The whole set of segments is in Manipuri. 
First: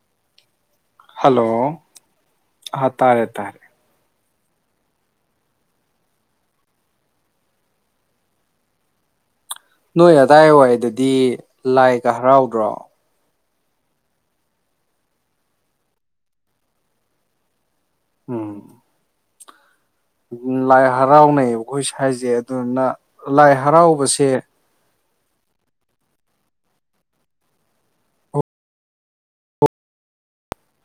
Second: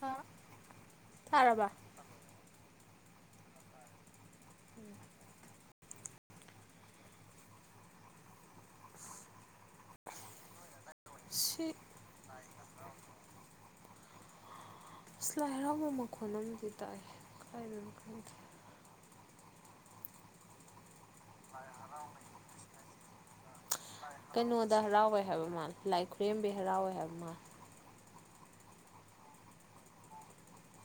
ꯍꯥꯥ ꯍꯜꯂꯣ ꯑꯥ ꯇꯥꯔꯦ ꯇꯥꯔꯦ [unintelligible] ꯅꯣꯏ ꯑꯗꯥꯏ ꯋꯥꯏꯗꯗꯤ ꯁꯤ ꯂꯥꯏꯒ ꯍꯔꯥꯎꯗ꯭ꯔꯣ ꯑꯁ ꯂꯥꯏ ꯍꯔꯥꯎꯕ ꯃꯈꯣꯟ ꯑꯝꯗꯤ ꯇꯥꯏ ꯀꯥꯏꯗꯅ ꯈꯪ ꯎꯝ ꯎ ꯂꯥꯏ ꯍꯔꯥꯎꯅꯩ ꯑꯩꯈꯣꯏ ꯁꯥꯏꯖꯦ ꯑꯗꯨꯅ ꯂꯥꯏ ꯍꯔꯥꯎ ꯀꯩꯅꯣꯗ ꯍꯔꯥꯎꯋꯦ ꯍꯥꯏꯕ ꯃꯥ ꯂꯥꯏꯈꯨꯔꯦꯝꯕꯤ ꯍꯔꯥꯎꯋꯦ ꯍꯥꯏꯕ ꯃꯥ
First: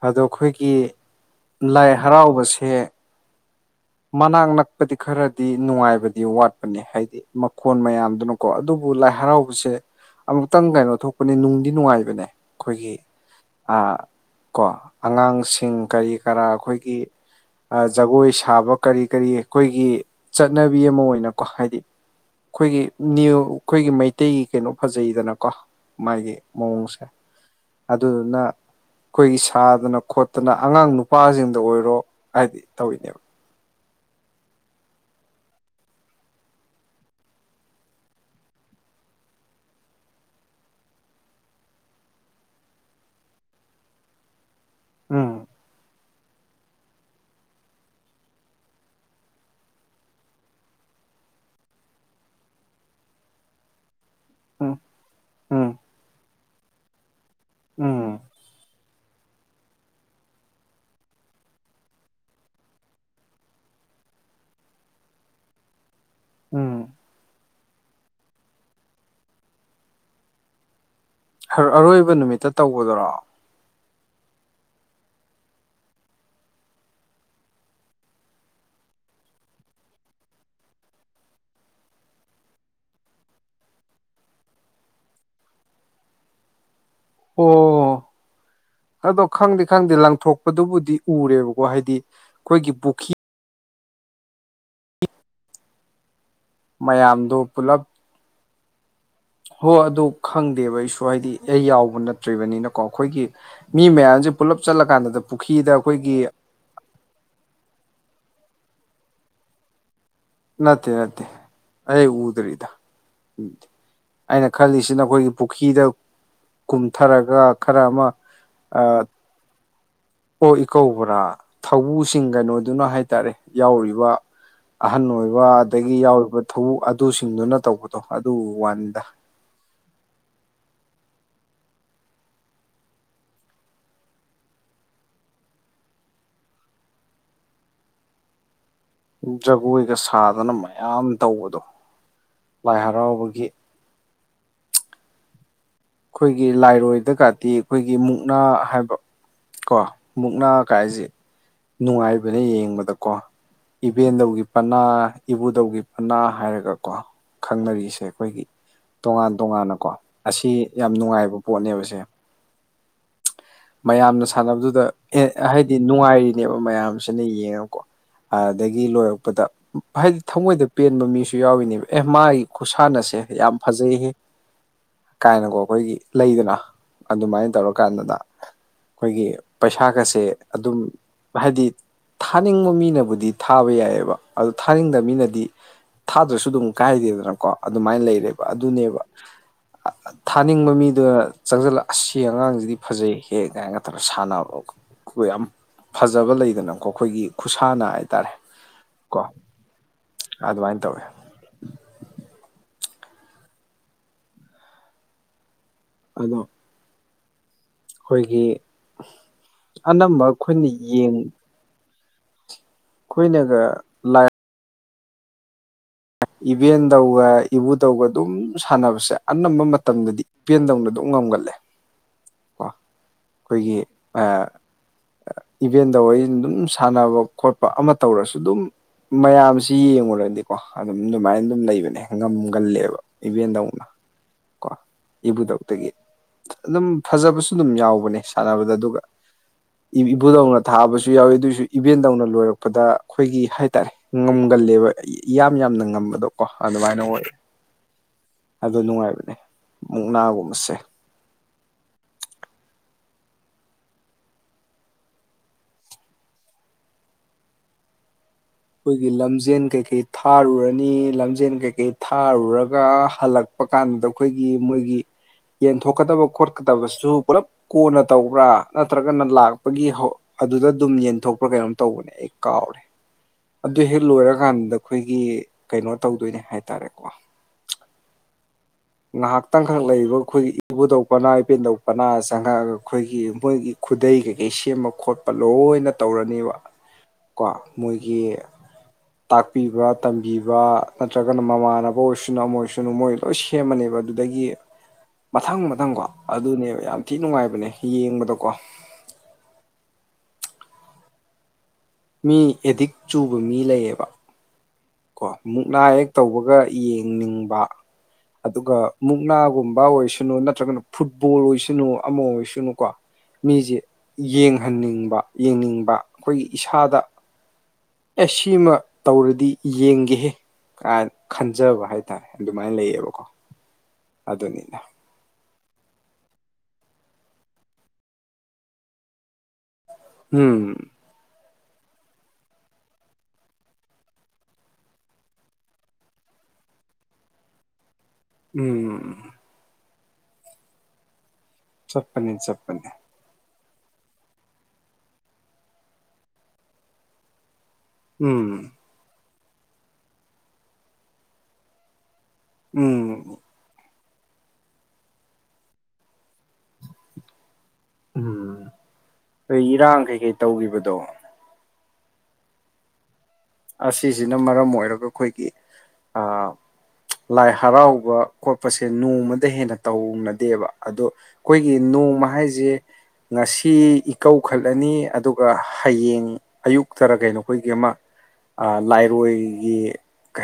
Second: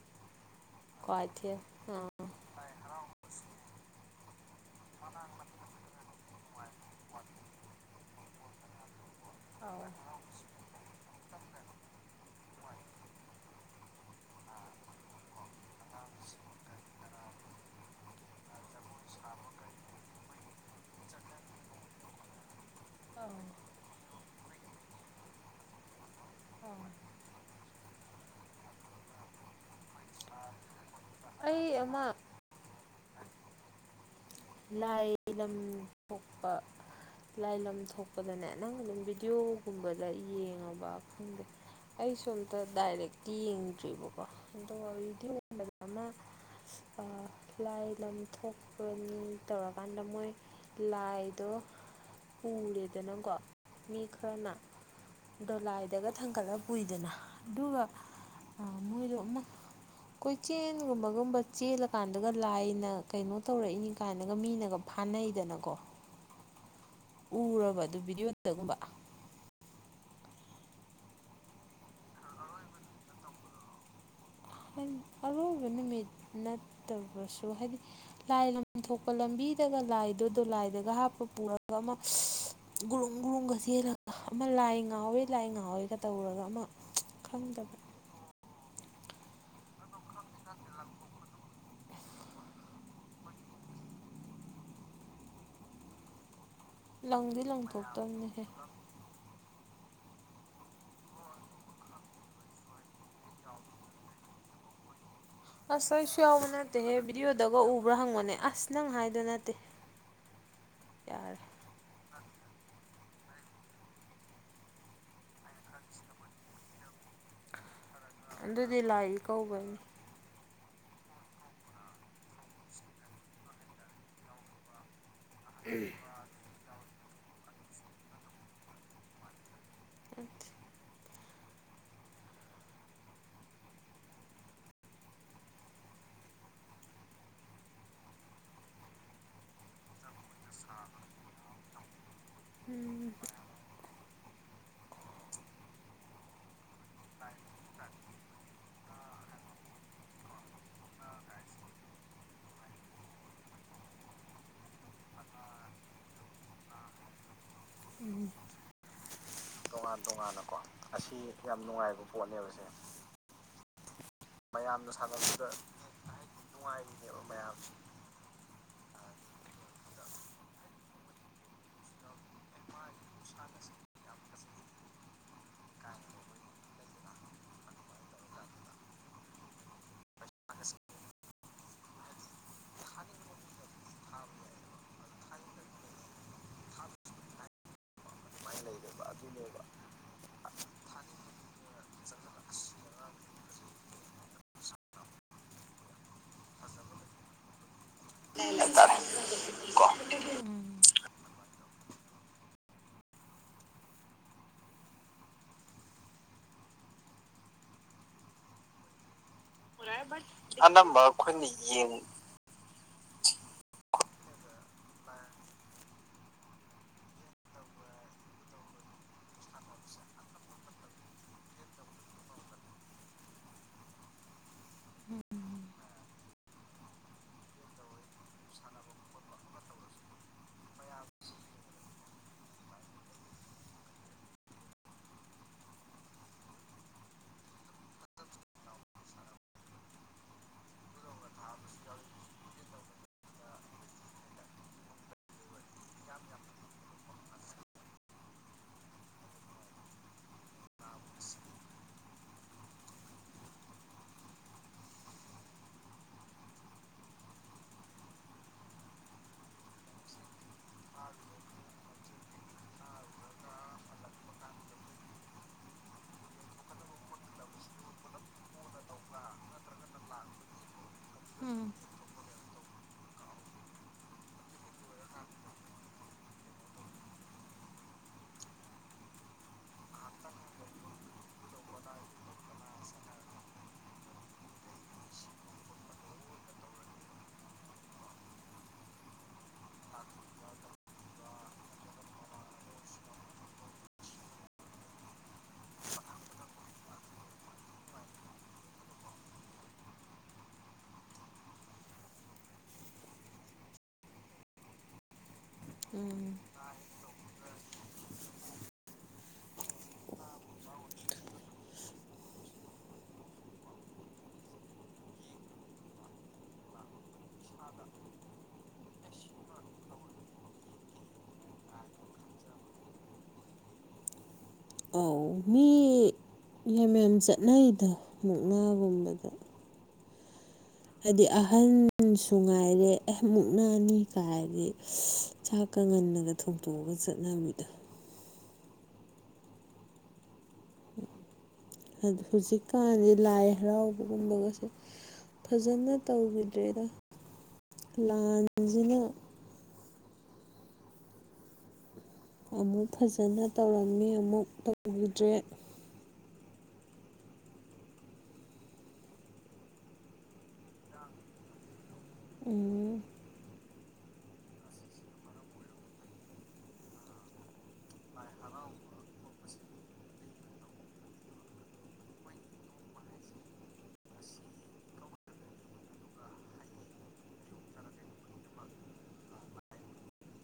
ꯑꯗꯣ ꯈꯣꯏꯒꯤ ꯀ꯭ꯋꯥꯊꯦꯜ ꯂꯥꯏ ꯍꯔꯥꯎꯕꯁꯦ ꯃꯅꯥꯛ ꯅꯛꯄꯗꯤ ꯈꯔꯗꯤ ꯅꯨꯡꯉꯥꯏꯕ [unintelligible] ꯋꯥꯠꯄꯅꯦ ꯍꯥꯏꯗꯤ ꯃꯈꯣꯟ ꯃꯌꯥꯝꯗꯨꯅꯀꯣ ꯑꯗꯨꯕꯨ ꯂꯥꯏ ꯍꯔꯥꯎꯕꯁꯦ ꯑꯃ ꯇꯪ ꯀꯩꯅꯣ ꯊꯣꯛꯄꯅꯦ ꯅꯨꯡꯗꯤ ꯅꯨꯡꯉꯥꯏꯕꯅꯦ ꯈꯣꯏꯒꯤ ꯑꯥ ꯀꯣ ꯑꯉꯥꯡꯁꯤꯡ ꯀꯔꯤ ꯀꯔꯥ ꯑꯈꯣꯏꯒꯤ ꯑ ꯖꯒꯣꯏ ꯁꯥꯕ ꯀꯔꯤ ꯀꯔꯤ ꯈꯣꯏꯒꯤ ꯆꯠꯅꯕꯤ ꯑꯃ ꯑꯣꯏꯅꯀꯣ ꯍꯥꯏꯗꯤ ꯈꯣꯏꯒꯤ ꯅꯤꯌꯨ ꯈꯣꯏꯒꯤ ꯃꯩꯇꯩꯒꯤ ꯀꯩꯅꯣ ꯐꯖꯩꯗꯅꯀꯣ ꯃꯥꯒꯤ ꯃꯑꯣꯡꯁꯦ ꯑꯗꯨꯗꯨꯅ ꯈꯣꯏꯒꯤ ꯁꯥꯗꯅ ꯈꯣꯠꯇꯅ ꯑꯉꯥꯡ ꯅꯨꯄꯥꯁꯤꯡꯗ ꯑꯩ ꯑꯣꯏꯔꯣ ꯑꯃ ꯍꯥꯏꯗꯤ ꯇꯧꯏꯅꯦꯕ ꯂꯥꯏ ꯂꯝ ꯊꯣꯛꯄ ꯂꯥꯏ ꯂꯝ ꯊꯣꯛꯄꯗꯅꯦ ꯅꯪ ꯑꯗꯨꯝ ꯚꯤꯗꯤꯑꯣꯒꯨꯝꯕꯗ ꯌꯦꯡꯉꯕ ꯈꯪꯗꯦ ꯑꯩꯁꯨ ꯑꯝꯇ ꯗꯥꯏꯔꯦꯛꯇꯤ ꯌꯦꯡꯗ꯭ꯔꯤꯕꯔꯤꯕꯀꯣ ꯗꯣꯔꯤꯗꯤꯡ ꯎꯝ [unintelligible] ꯑꯃ ꯑ ꯂꯥꯏ ꯂꯝ ꯊꯣꯛꯄꯅꯤ ꯇꯧꯔꯀꯥꯟꯗ ꯃꯣꯏ ꯂꯥꯏꯗꯣ ꯄꯨꯔꯦꯗꯅꯀꯣ ꯃꯤ ꯈꯔꯅ ꯎꯝ ꯎꯝ ꯗꯣꯂꯥꯏꯗꯒ ꯊꯥꯡꯒꯠꯂ ꯄꯨꯨꯏꯗꯅ ꯑꯗꯨꯒ ꯎꯝ ꯑ ꯃꯣꯏꯗꯣ ꯑꯃꯛ ꯀꯣꯏꯆꯦꯜꯒꯨꯝꯕꯒꯨꯝꯕ ꯆꯦꯜꯂꯀꯥꯟꯗꯒ ꯂꯥꯏꯅ ꯀꯩꯅꯣ ꯇꯧꯔꯛꯏꯅꯤ ꯀꯥꯏꯅꯒ ꯃꯤꯅꯒ ꯐꯥꯅꯩꯗꯅꯀꯣ ꯎꯝ ꯎꯔꯕ ꯑꯗꯨ ꯚꯤꯗꯤꯑꯣꯗꯒꯨꯝꯕ ꯍꯥ ꯑꯔꯣꯏꯕ ꯅꯨꯃꯤꯠꯇ ꯇꯧꯕꯗꯨꯔꯣ ꯗꯟ ꯑꯔꯣꯏꯕ ꯅꯨꯃꯤꯠ ꯅꯠꯇꯕꯁꯨ ꯍꯥꯏꯗꯤ ꯂꯥꯏ ꯂ ꯊꯣꯛꯄ ꯂꯝꯕꯤꯗꯒ ꯂꯥꯏꯗꯣ ꯂꯥꯏꯗꯒ ꯍꯥꯞꯄ ꯄꯨꯔꯒ ꯑꯃ ꯒꯨꯔꯨꯡ ꯒꯨꯔꯨꯡꯒ ꯆꯦꯜꯂꯒ ꯑꯃ ꯂꯥꯏ ꯉꯥꯎꯌꯦ ꯂꯥꯏ ꯉꯥꯎꯌꯦꯒ ꯇꯧꯔꯒ ꯑꯃ ꯈꯪꯗꯕ ꯑꯣ ꯑꯗꯣ ꯈꯪꯗꯤ ꯈꯪꯗꯦ ꯂꯪꯊꯣꯛꯄꯗꯨꯕꯨꯗꯤ ꯎꯔꯦ ꯋꯥ ꯍꯥꯏꯗꯤ ꯈꯣꯏꯒꯤ ꯄꯨꯈꯤ ꯃꯌꯥꯝꯗꯣ ꯂꯪꯗꯤ ꯂꯪꯊꯣꯛꯇꯕꯅꯤꯍꯦ ꯍꯣ ꯑꯗꯨ ꯈꯪꯗꯦꯕ ꯑꯩꯁꯨ ꯍꯥꯏꯗꯤ ꯑꯩ ꯌꯥꯎꯕ ꯅꯠꯇ꯭ꯔꯤꯕꯅꯤꯅꯀꯣ ꯈꯣꯏꯒꯤ ꯃꯤ ꯃꯌꯥꯝꯖꯦ ꯄꯨꯂꯞ ꯆꯠꯂ ꯀꯥꯟꯗ ꯗꯕ ꯑꯁ ꯑꯩꯁꯨ ꯌꯥꯎꯕ ꯅꯠꯇꯦꯍꯦ ꯚꯤꯗꯤꯑꯣꯗꯒ ꯎꯕ꯭ꯔꯥ ꯍꯪꯕꯅꯦ ꯑꯁ ꯅꯪ ꯍꯥꯏꯗꯣ ꯅꯠꯇꯦ ꯅꯠꯇꯦ ꯅꯠꯇꯦ ꯌꯥꯔꯦ ꯑꯩ ꯎꯗꯔꯤꯗ ꯑꯩꯅ ꯈꯜꯂꯤꯁꯤ ꯈꯣꯏꯒꯤ ꯄꯨꯈꯤꯗ ꯀꯨꯝꯊꯔꯛ ꯑꯗꯨꯗꯤ ꯂꯥꯏ ꯏꯀꯧꯕꯩꯅꯤ ꯑꯣ ꯏꯀꯧꯕꯕ꯭ꯔꯥ ꯊꯧꯕꯨꯁꯤꯡ ꯀꯩꯅꯣꯗꯨꯅ ꯍꯥꯏꯇꯥꯔꯦ ꯌꯥꯎꯔꯤꯕ ꯑꯍꯟ ꯑꯣꯏꯕ ꯑꯗꯒꯤ ꯌꯥꯎꯔꯤꯕ ꯊꯕꯨ ꯑꯗꯨꯁꯤꯡꯗꯨꯅ ꯇꯧꯕꯗꯣ ꯑꯗꯨ ꯋꯥꯟꯅꯦꯗ [unintelligible] ꯖꯒꯣꯏꯒ ꯁꯥꯗꯅ ꯃꯌꯥꯝ ꯇꯧꯕꯗꯣ ꯂꯥꯏ ꯎꯝ ꯍꯔꯥꯎꯕꯒꯤ ꯈꯣꯏꯒꯤ ꯂꯥꯏꯔꯣꯏꯗ ꯀꯗꯤ ꯈꯣꯏꯒꯤ ꯃꯨꯛꯅꯥ ꯍꯥꯏꯕ ꯀꯣ ꯃꯨꯛꯅꯥ ꯀꯥꯏꯖꯦ ꯅꯨꯡꯉꯥꯏꯕꯅ‌ꯦ ꯌꯦꯡꯕꯗ ꯀꯣ ꯏꯕꯦꯟꯗꯧꯒꯤ ꯄꯅꯥ ꯏꯕꯨꯙꯧꯒꯤ ꯄꯅꯥ ꯍꯥꯏꯔꯒꯀꯣ ꯈꯪꯅꯔꯤ ꯁꯦ ꯈꯣꯏꯒꯤ ꯇꯣꯉꯥꯟ ꯇꯣꯉꯥꯟꯅꯀꯣ ꯑꯁꯤ ꯌꯥꯝ ꯅꯨꯡꯉꯥꯏꯕ ꯄꯣꯠꯅꯦꯕ ꯁꯦ ꯄꯣꯠ ꯅꯦꯕ ꯁꯦ ꯃꯌꯥꯝꯅ ꯁꯥꯟꯅꯕꯗꯨꯗ ꯑꯦ ꯍꯥꯏꯗꯤ ꯅꯨꯡꯉꯥꯏꯔꯤꯅꯦꯕ ꯃꯌꯥꯝꯁꯤꯅ ꯌꯦꯡꯉ ꯀꯣ ꯑꯗꯒꯤ ꯂꯣꯏꯔꯛꯄꯗ ꯍꯥꯏꯗꯤ ꯊꯃꯣꯏꯗ ꯄꯦꯟꯕ ꯃꯤꯁꯨ ꯌꯥꯎꯔꯤꯅꯦꯕ ꯑꯦ ꯃꯥꯒꯤ ꯈꯨꯁꯥꯟꯅꯁꯦ ꯌꯥꯝ ꯐꯖꯩꯍ‌ꯦ ꯀꯥꯏꯅꯀꯣ ꯈꯣꯏꯒꯤ ꯂꯩꯗꯅ ꯑꯗꯨꯃꯥꯏꯅ ꯇꯧꯔꯛꯀꯥꯟꯗꯨꯗ ꯈꯣꯏꯒꯤ ꯄꯩꯁꯥꯒꯁꯦ ꯑꯗꯨꯝ ꯍꯥꯏꯗꯤ ꯊꯥꯅꯤꯡꯕ ꯃꯤꯅꯕꯨꯗꯤ ꯊꯥꯕ ꯌꯥꯏꯌꯦꯕ ꯑꯗꯨ ꯊꯥꯅꯤꯡꯗꯕ ꯃꯤꯅꯗꯤ ꯊꯥꯗ꯭ꯔꯁꯨ ꯑꯗꯨꯝ ꯀꯥꯏꯗꯦꯗꯅꯀꯣ ꯑꯗꯨꯃꯥꯏ ꯂꯩꯔꯦꯕ ꯑꯗꯨꯅꯦꯕ ꯑ ꯊꯥꯅꯤꯡꯕ ꯃꯤꯗꯨꯗ ꯆꯪꯖꯟꯂꯛ ꯑꯁ ꯁꯤ ꯑꯉꯥꯡꯖꯤꯗꯤ ꯐꯖꯩ ꯍꯦ ꯀꯤꯏꯅꯒ‌ ꯇꯧꯔ ꯁꯥꯟꯅꯕꯒ‌ꯣ ꯈꯨ ꯌꯥꯝ ꯐꯖꯕ ꯂꯩꯗꯅꯀꯣ ꯈꯣꯏꯒꯤ ꯈꯨꯁꯥꯅ ꯍꯥꯏ [unintelligible] ꯎꯝ ꯑꯗꯨꯃꯥꯏꯅ ꯇꯧꯋꯦ ꯑꯗꯣ ꯈꯣꯏꯒꯤ ꯑꯅꯝꯕ ꯑꯩꯈꯣꯏꯅ ꯌꯦꯡ ꯈꯣꯏꯅꯒ ꯏꯚꯦꯟ ꯇꯧꯒ ꯏꯕꯨꯙꯧꯒ ꯑꯗꯨꯝ ꯁꯥꯟꯅꯕꯁꯦ ꯑꯅꯝꯕ ꯃꯇꯝꯗꯗꯤ ꯄꯦꯟꯗꯧꯅ ꯑꯗꯨꯝ ꯉꯝꯒꯜꯂꯦ ꯀꯣ ꯑꯩꯈꯣꯏꯒꯤ ꯑ ꯏꯚꯦꯟꯗꯧ ꯍꫭꯏꯅ ꯑꯗꯨꯝ ꯁꯥꯟꯅꯕ ꯈꯣꯠꯄ ꯑꯃ ꯇꯧꯔꯁꯨ ꯑꯗꯨꯝ ꯃꯌꯥꯝꯁꯤ ꯌꯦꯡꯉꯨꯔꯗꯤꯀꯣ꯫ ꯑꯗꯨꯝ ꯑꯗꯨꯃꯥꯏꯅ ꯑꯗꯨꯝ ꯂꯩꯕꯅꯦ ꯉꯝꯒꯜꯂꯦꯕ ꯏꯚꯦꯟꯗꯧꯅ꯫ ꯀꯣ ꯏꯕꯨꯗꯧꯇꯒꯤ꯫ ꯑꯗꯨꯝ ꯐꯖꯕꯁꯨ ꯑꯗꯨꯝ ꯌꯥꯎꯕꯅꯦ ꯁꯥꯟꯅꯕꯗ ꯑꯗꯨꯒ ꯏꯕꯨꯗꯧꯅ ꯊꯥꯕꯁꯨ ꯌꯥꯎꯋꯤ ꯑꯗꯨꯑꯣꯏꯁꯨ ꯏꯕꯦꯟꯗꯧꯅ ꯂꯣꯏꯔꯛꯄꯗ ꯑꯩꯈꯣꯏꯒꯤ ꯍꯥꯏꯇꯥꯔꯦ꯫ ꯉꯝꯒꯜꯂꯦꯕ ꯏꯌꯥꯝ ꯌꯥꯝꯅ ꯉꯝꯕꯗꯣ ꯀꯣ ꯑꯗꯨꯃꯥꯏꯅ ꯑꯣꯏꯔꯦ꯫ ꯑꯗꯨ ꯅꯨꯡꯉꯥꯏꯕꯅꯦ ꯃꯨꯛꯅꯥꯒꯨꯝꯕꯁꯦ꯫ ꯑꯩꯈꯣꯏꯒꯤ ꯂꯝꯖꯦꯟ ꯀꯩꯀꯩ ꯊꯥꯔꯨꯔꯅꯤ ꯂꯝꯖꯦꯟ ꯀꯩꯀꯩ ꯊꯥꯔꯨꯔꯒ ꯍꯜꯂꯛ ꯄ ꯀꯥꯟꯗ ꯑꯩꯈꯣꯏꯒꯤ ꯃꯣꯏꯒꯤ ꯌꯦꯟꯊꯣꯛꯀꯗꯕ ꯈꯣꯠꯀꯗꯕꯁꯨ ꯄꯨꯂꯞ ꯀꯣꯟꯅ ꯇꯧꯕ꯭ꯔꯥ ꯅꯠꯇ꯭ꯔꯒꯅ ꯂꯥꯛꯄꯒꯤ ꯍꯧ ꯑꯗꯨꯗ ꯑꯗꯨꯝ ꯌꯦꯟꯊꯣꯛꯄ꯭ꯔꯥ ꯎꯝ ꯀꯩꯅꯣꯝ ꯇꯧꯕꯅꯦ꯫ ꯑꯩ ꯀꯥꯥꯎꯔꯦ꯫ ꯑꯗꯨ ꯍꯦꯛ ꯂꯣꯏꯔꯀꯥꯟꯗ ꯑꯩꯈꯣꯏꯒꯤ ꯀꯩꯅꯣ ꯇꯧꯗꯣꯏꯅꯦ ꯍꯥꯏꯇꯥꯔꯦꯀꯣ꯫ ꯉꯥꯏꯍꯥꯛꯇꯪꯈꯛ ꯂꯩꯔꯤꯕ ꯑꯩꯈꯣꯏꯒꯤ ꯏꯕꯨꯗꯧ ꯄꯅꯥ ꯏꯄꯦꯟꯗꯧ ꯄꯅꯥ ꯆꯪꯉꯛꯑꯒ ꯑꯩꯈꯣꯏꯒꯤ ꯃꯣꯏꯒꯤ ꯈꯨꯗꯩ ꯀꯩꯀꯩ ꯁꯦꯝꯕ ꯈꯣꯠꯄ ꯂꯣꯏꯅ ꯇꯧꯔꯅꯦꯕ꯫ ꯀꯣ ꯃꯣꯏꯒꯤ ꯇꯥꯛꯄꯤꯕ ꯇꯝꯕꯤꯕ ꯅꯠꯇ꯭ꯔꯒꯅ ꯃꯃꯥꯟꯅꯕ ꯑꯣꯏꯔꯁꯨꯅꯨ ꯑꯃ ꯑꯣꯏꯔꯁꯨꯅꯨ ꯃꯣꯏ ꯂꯣꯏ ꯁꯤ ꯁꯦꯝꯃꯅꯦꯕ ꯑꯗꯨꯗꯒꯤ ꯃꯊꯪ ꯃꯊꯪꯀꯣ ꯑꯗꯨꯅꯦꯕ ꯌꯥꯝ ꯊꯤ ꯅꯨꯡꯉꯥꯏꯕꯅꯦ ꯌꯦꯡꯕꯗꯀꯣ꯫ ꯃꯤ ꯑꯦꯗꯤꯛ ꯆꯨꯕ ꯃꯤ ꯂꯩꯌꯦꯕ꯫ ꯀꯣ ꯃꯨꯛꯅꯥ ꯍꯦꯛ ꯎꯝ ꯇꯧꯕꯒ ꯌꯦꯡꯅꯤꯡꯕ꯫ ꯑꯗꯨꯒ ꯃꯨꯛꯅꯥꯒꯨꯝꯕ ꯑꯣꯏꯁꯨꯅꯨ ꯅꯠꯇ꯭ꯔꯒꯅ ꯐꯨꯠꯕꯣꯜ ꯑꯣꯏꯁꯅꯨ ꯑꯃ ꯑꯣꯏꯁꯅꯨꯀꯣ꯫ ꯃꯤꯁꯦ ꯌꯦꯡꯍꯟꯅꯤꯡꯕ ꯌꯦꯡꯅꯤꯡꯕ ꯈꯣꯏꯒꯤ ꯏꯁꯥꯗ ꯑꯦ ꯁꯤꯃ ꯇꯧꯔꯗꯤ ꯌꯦꯡꯒꯦꯍꯦ ꯀꯥꯏ ꯈꯟꯖꯕ ꯍꯥꯏꯇꯥꯔꯦ ꯑꯗꯨꯃꯥꯏꯅ ꯂꯩꯌꯦꯕꯀꯣ꯫ ꯑꯗꯨꯅꯤꯅ ꯑꯧ ꯃꯤ ꯌꯥꯝꯃꯦꯝ ꯆꯠꯅꯩꯗ ꯃꯨꯛꯅꯥꯒꯨꯝꯕꯗ꯫ ꯎꯝ꯫ ꯍꯥꯏꯗꯤ ꯑꯍꯟꯁꯨ ꯉꯥꯏꯔꯦ ꯑꯩ ꯃꯨꯛꯅꯅꯤ ꯀꯥꯏꯗꯤ ꯆꯥꯛꯀ ꯉꯟꯅꯒ ꯊꯣꯡꯇꯣꯛꯑꯒ ꯆꯠꯅꯔꯝꯃꯤꯗ꯫ ꯎꯝ꯫ ꯑ ꯆꯠꯄꯅꯤ ꯆꯠꯄꯅꯤ ꯍꯧꯖꯤꯛꯀꯥꯟꯁꯤ ꯂꯥꯏ ꯍꯔꯥꯎꯕꯒꯨꯝꯕꯒꯁꯦ ꯐꯖꯅ ꯇꯧꯈꯤꯗ꯭ꯔꯦꯗ꯫ ꯎꯝ ꯂꯥꯟꯁꯤꯅ ꯑꯃꯨꯛ ꯎꯝ ꯐꯖꯅ ꯇꯧꯔꯝꯃꯤ ꯑꯃꯨꯛ ꯇꯧꯕꯈꯤꯗ꯭ꯔꯦ꯫ ꯎꯝ ꯍꯣꯏ ꯏꯔꯥꯡ ꯀꯩ ꯀꯩ ꯇꯧꯈꯤꯕꯗꯣ꯫ ꯎꯝ꯫ ꯑꯁꯤꯁꯤꯅ ꯃꯔꯝ ꯑꯣꯏꯔꯒ ꯑꯩꯈꯣꯏꯒꯤ ꯑꯥ ꯂꯥꯏ ꯍꯔꯥꯎꯕ ꯈꯣꯠꯄꯁꯦ ꯅꯣꯡꯃꯗ ꯍꯦꯟꯅ ꯇꯧꯅꯗꯦꯕ ꯑꯗꯣ ꯑꯩꯈꯣꯏꯒꯤ ꯅꯣꯡꯃ ꯍꯥꯏꯁꯦ ꯉꯁꯤ ꯏꯀꯧ ꯈꯠꯂꯅꯤ ꯑꯗꯨꯒ ꯍꯌꯦꯡ ꯑꯌꯨꯛꯇꯔ ꯀꯩꯅꯣ ꯑꯩꯈꯣꯏꯒꯤ ꯑꯃ ꯑ ꯂꯥꯏꯔꯣꯏꯒꯤ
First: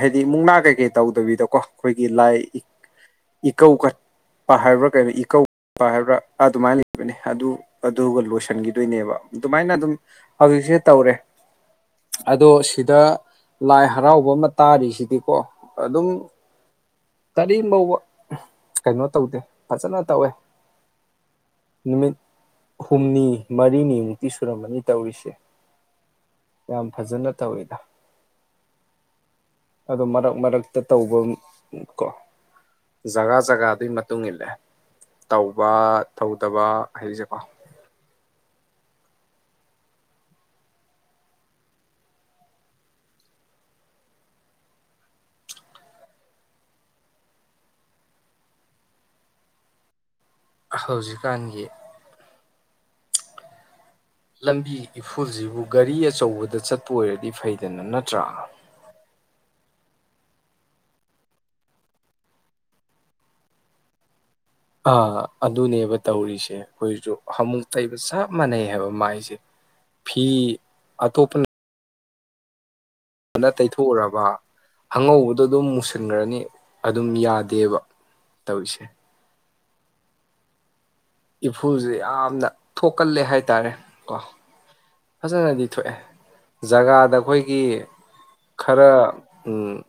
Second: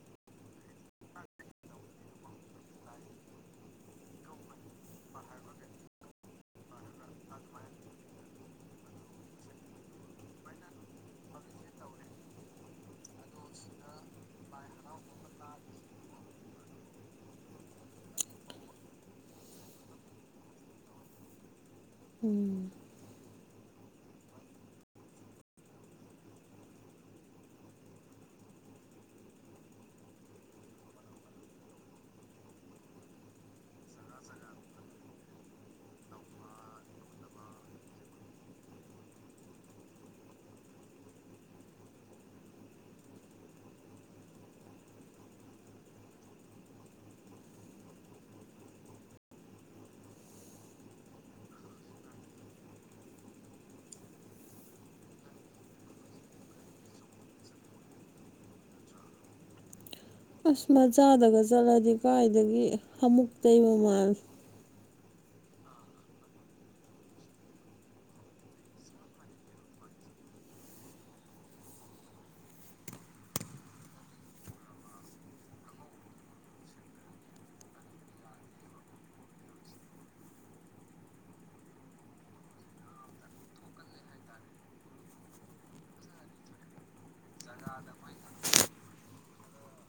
ꯍꯥꯏꯗꯤ ꯃꯨꯛꯅꯥ ꯀꯩꯀꯩ ꯇꯧꯗꯕꯤꯗꯀꯣ ꯑꯩꯈꯣꯏ ꯒꯤ ꯂꯥꯏ ꯏꯀꯧ ꯈꯠꯄ ꯍꯥꯏꯕ꯭ꯔꯥ ꯀꯩꯅꯣ ꯏꯀꯧꯕ ꯍꯥꯏꯕ꯭ꯔꯥ ꯑꯗꯨꯃꯥꯏꯅ ꯑꯗꯨ ꯑꯗꯨꯒ ꯂꯣꯏꯁꯤꯟꯈꯤꯗꯣꯏꯅꯦꯕ ꯑꯗꯨꯃꯥꯏꯅ ꯑꯗꯨꯝ ꯍꯧꯖꯤꯛꯁꯦ ꯇꯧꯔꯦ ꯑꯗꯣ ꯁꯤꯗ ꯂꯥꯏ ꯍꯔꯥꯎꯕ ꯑꯃ ꯇꯥꯔꯤꯁꯤꯗꯤꯀꯣ ꯑꯗꯨꯝ ꯀꯔꯤꯝꯐꯧꯕ ꯀꯩꯅꫭ ꯇꯧꯗꯦ ꯐꯖꯅ ꯇꯧꯋꯦ ꯅꯨꯃꯤꯠ ꯎꯝ ꯍꯨꯝꯅꯤ ꯃꯔꯤꯅꯤꯃꯨꯛꯇꯤ ꯁꯨꯔꯝꯃꯅꯤ ꯇꯧꯔꯤꯁꯦ ꯌꯥꯝ ꯐꯖꯅ ꯇꯧꯋꯤꯗ ꯑꯗꫭ ꯃꯔꯛ ꯃꯔꯛꯇ ꯇꯧꯕꯝ ꯀꯣ ꯖꯒꯥ ꯖꯒꯥꯗꯨꯒꯤ ꯃꯇꯨꯡ ꯏꯜꯂꯦ ꯇꯧꯕ ꯇꯧꯗꯕ ꯍꯥꯏꯕꯁꯦꯀꯣ ꯍꯧꯖꯤꯛꯀꯥꯟꯒꯤ ꯂꯝꯕꯤ ꯏꯐꯨꯜꯁꯤꯕꯨ ꯒꯥꯔꯤ ꯑꯆꯧꯕꯗ ꯆꯠꯄ ꯑꯣꯏꯔꯗꯤ ꯐꯩꯗꯅ ꯅꯠꯇ꯭ꯔꯥ ꯑꯁ ꯃꯆꯥꯗꯒ ꯆꯠꯂꯗꯤ ꯀꯥꯏꯗꯒꯤ ꯍꯥꯃꯨꯛ ꯇꯩ ꯃꯥꯜꯂꯤ ꯑꯥ ꯑꯗꯨꯅꯦꯕ ꯇꯧꯔꯤꯁꯦ ꯑꯩꯈꯣꯏꯁꯨ ꯍꯥꯃꯨꯛ ꯇꯩꯕ ꯆꯞ ꯃꯥꯟꯅꯩ ꯍꯥꯏꯕ ꯃꯥꯏꯁꯦ ꯐꯤ ꯑꯇꯣꯞꯄꯅ ꯅ ꯇꯩꯊꯣꯛꯎꯔꯕ ꯑꯉꯧꯕꯗꯣ ꯑꯗꯨꯝ ꯃꯨꯁꯤꯟꯈ꯭ꯔꯅꯤ ꯑꯗꯨꯝ ꯌꯥꯗꯦꯕ ꯇꯧꯔꯤꯁꯦ ꯏꯐꯨꯜꯁꯦ ꯌꯥꯝꯅ ꯊꯣꯛꯀꯜꯂꯦ ꯍꯥꯏꯇꯥꯔꯦ ꯀꯣ ꯐꯖꯅꯗꯤ ꯊꯣꯛꯑꯦ ꯖꯒꯥꯗ ꯑꯩꯈꯣꯏꯒꯤ ꯈꯔ ꯎꯝ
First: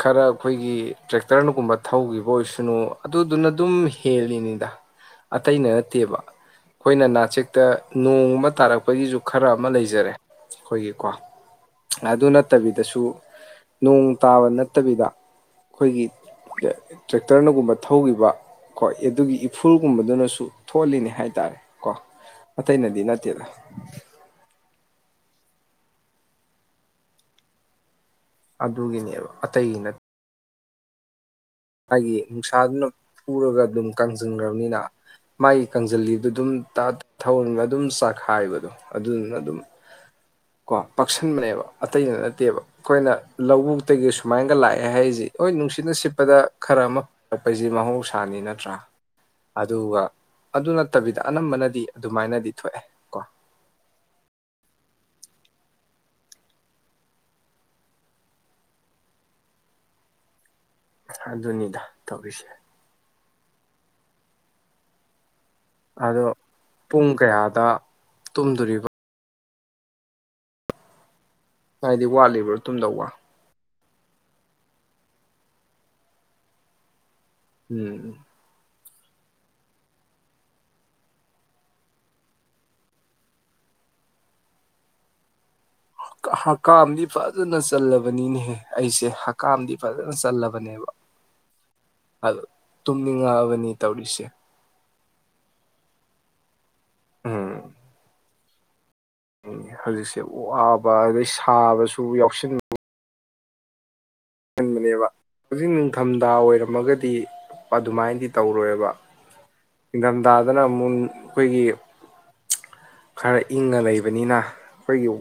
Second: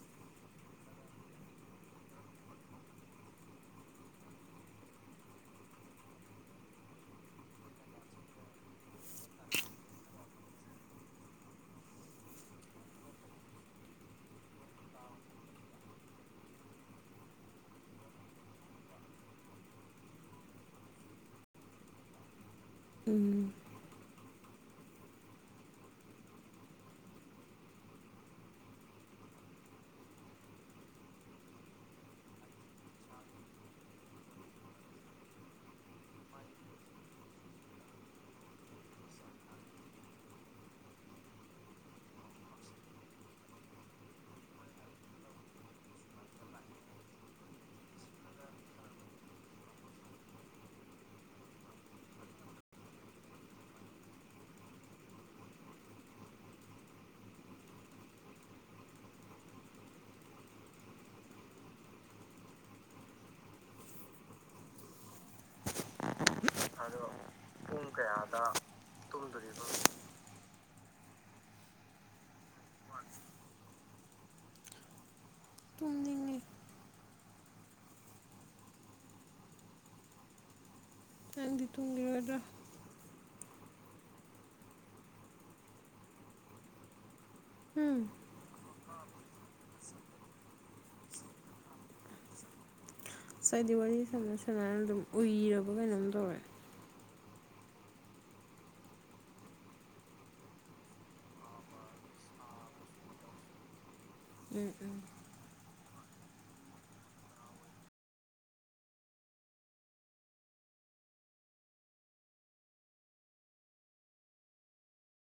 ꯈꯔ ꯑꯩꯈꯣꯏꯒꯤ ꯇ꯭ꯔꯦꯛꯇꯔꯅꯒꯨꯝꯕ ꯊꯧꯈꯤꯕ ꯑꯣꯏꯁꯅꯨ ꯑꯗꯨꯗꯨꯅ ꯑꯗꯨꯝ ꯍꯦꯜꯂꯤꯅꯤꯗ ꯑꯇꯩꯩꯅ ꯅꯠꯇꯦꯕ ꯑꯩꯈꯣꯏꯅ ꯅꯥꯆꯦꯛꯇ ꯅꯣꯡꯃ ꯇꯥꯔꯛꯄꯒꯤꯁꯨ ꯈꯔ ꯑꯃ ꯂꯩꯖꯔꯦ ꯑꯩꯈꯣꯏꯒꯤꯀꯣ ꯑꯗꯨ ꯅꯠꯇꯕꯤꯗꯁꯨ ꯅꯣꯡ ꯇꯥꯕ ꯅꯠ ꯇꯕꯤꯗ ꯑꯩꯈꯣꯏꯒꯤ ꯇ꯭ꯔꯦꯛꯇꯔ ꯅꯒꯨꯝꯕ ꯊꯧꯒꯤꯕ ꯀꯣ ꯑꯗꯨꯒꯤ ꯏꯐꯨꯜ ꯒꯨꯝꯕꯗꯨꯅꯁꯨ ꯊꯣꯛꯍꯜꯂꯤꯅꯦ ꯍꯥꯏꯇꯥꯔꯦ ꯀꯣ ꯑꯇꯩꯩꯅꯗꯤ ꯅꯠꯇꯦꯗ ꯎꯝ ꯑꯗꯨꯒꯤꯅꯦꯕ ꯑꯇꯩꯒꯤ ꯅꯠ ꯃꯥꯒꯤ ꯅꯨꯡꯁꯥꯗꯨꯅ ꯄꯨꯔꯒ ꯑꯗꯨꯝ ꯀꯪꯁꯤꯟꯈ꯭ꯔꯕꯅꯤꯅ ꯃꯥꯒꯤ ꯀꯪꯁꯤꯜꯂꯤꯗꯨ ꯑꯗꯨꯝ ꯇ ꯊꯧꯔꯃꯤꯅ ꯑꯗꯨꯝ ꯆꯥꯛꯈꯥꯏꯕꯗꯣ ꯑꯗꯨꯗꯨꯅ ꯑꯗꯨꯝ ꯀꯣ ꯄꯥꯛꯁꯟꯕꯅꯦꯕ ꯑꯇꯩꯗ ꯅꯠꯇꯦꯕ ꯑꯩꯈꯣꯏꯅ ꯂꯧꯕꯨꯛꯇꯒꯤ ꯁꯨꯃꯥꯏꯅꯒ ꯂꯥꯛꯑꯦ ꯍꯥꯏꯔꯤꯁꯤ ꯍꯣꯏ ꯅꯨꯡꯁꯤꯠꯅ ꯁꯤꯠꯄꯗ ꯈꯔ ꯑꯃ ꯍꯨꯝꯃꯛꯄꯩꯁꯦ ꯃꯍꯧꯁꯥꯅꯤ ꯅꯠꯇ꯭ꯔꯥ ꯑꯗꯨꯒ ꯑꯗꯨ ꯅꯠꯇꯕꯤꯗ ꯑꯅꯝꯕꯅꯗꯤ ꯑꯗꯨꯃꯥꯏꯅꯗꯤ ꯊꯣꯛꯑꯦ ꯀꯣ ꯑꯗꯨꯅꯤꯗ ꯇꯧꯔꯤꯁꯦ ꯑꯗꯣ ꯄꯨꯡ ꯀꯌꯥꯗ ꯇꯨꯝꯗꯣꯔꯤꯕ ꯇꯨꯝꯗꯣꯔꯤꯕ ꯍꯥꯏꯗꯤ ꯋꯥꯠꯂꯤꯕ꯭ꯔꯣ ꯇꯨꯝꯗꯧꯕ ꯇꯨꯝꯅꯤꯡꯉꯤ ꯎꯝ ꯅꯪꯗꯤ ꯇꯨꯝꯒꯤꯔꯣꯏꯗ꯭ꯔꯥ ꯍꯀꯥꯝꯗꯤ ꯐꯖꯅ ꯎꯝ ꯆꯜꯂꯕꯅꯤꯅꯦꯍꯦ ꯑꯩꯁꯦ ꯍꯀꯥꯝꯗꯤ ꯐꯖꯅ ꯆꯜꯂꯕꯅꯦꯕ ꯑ ꯇꯨꯝꯅꯤꯡꯉꯛꯑꯕꯅꯤ ꯉꯁꯥꯏꯗꯤ ꯋꯥꯔꯤ ꯇꯧꯔꯤꯁꯦ ꯁꯥꯟꯅ ꯑꯗꯨꯝ ꯎꯏꯔꯕ ꯀꯩꯅꯣꯝ ꯇꯧꯔꯦ ꯎꯝ ꯍꯧꯖꯤꯛꯁꯦ ꯋꯥꯕ ꯑꯗꯩ ꯁꯥꯕꯁꯨ ꯌꯥꯎꯁꯟ ꯎꯝ ꯎꯝ ꯁꯟꯕꯅꯦꯕ ꯍꯧꯖꯤꯛ ꯅꯤꯡꯊꯝꯊꯥ ꯑꯣꯏꯔꯝꯃꯒꯗꯤ ꯑꯗꯨꯃꯥꯏꯅꯗꯤ ꯇꯧꯔꯣꯏꯕ꯫ ꯅꯤꯡꯊꯝꯊꯥꯗꯅ ꯑꯃꯨꯛ ꯑꯩꯈꯣꯏꯒꯤ, ꯈꯔ ꯏꯪꯉ ꯂꯩꯕꯅꯤꯅ ꯑꯩꯈꯣꯏꯒꯤ ꯋꯥ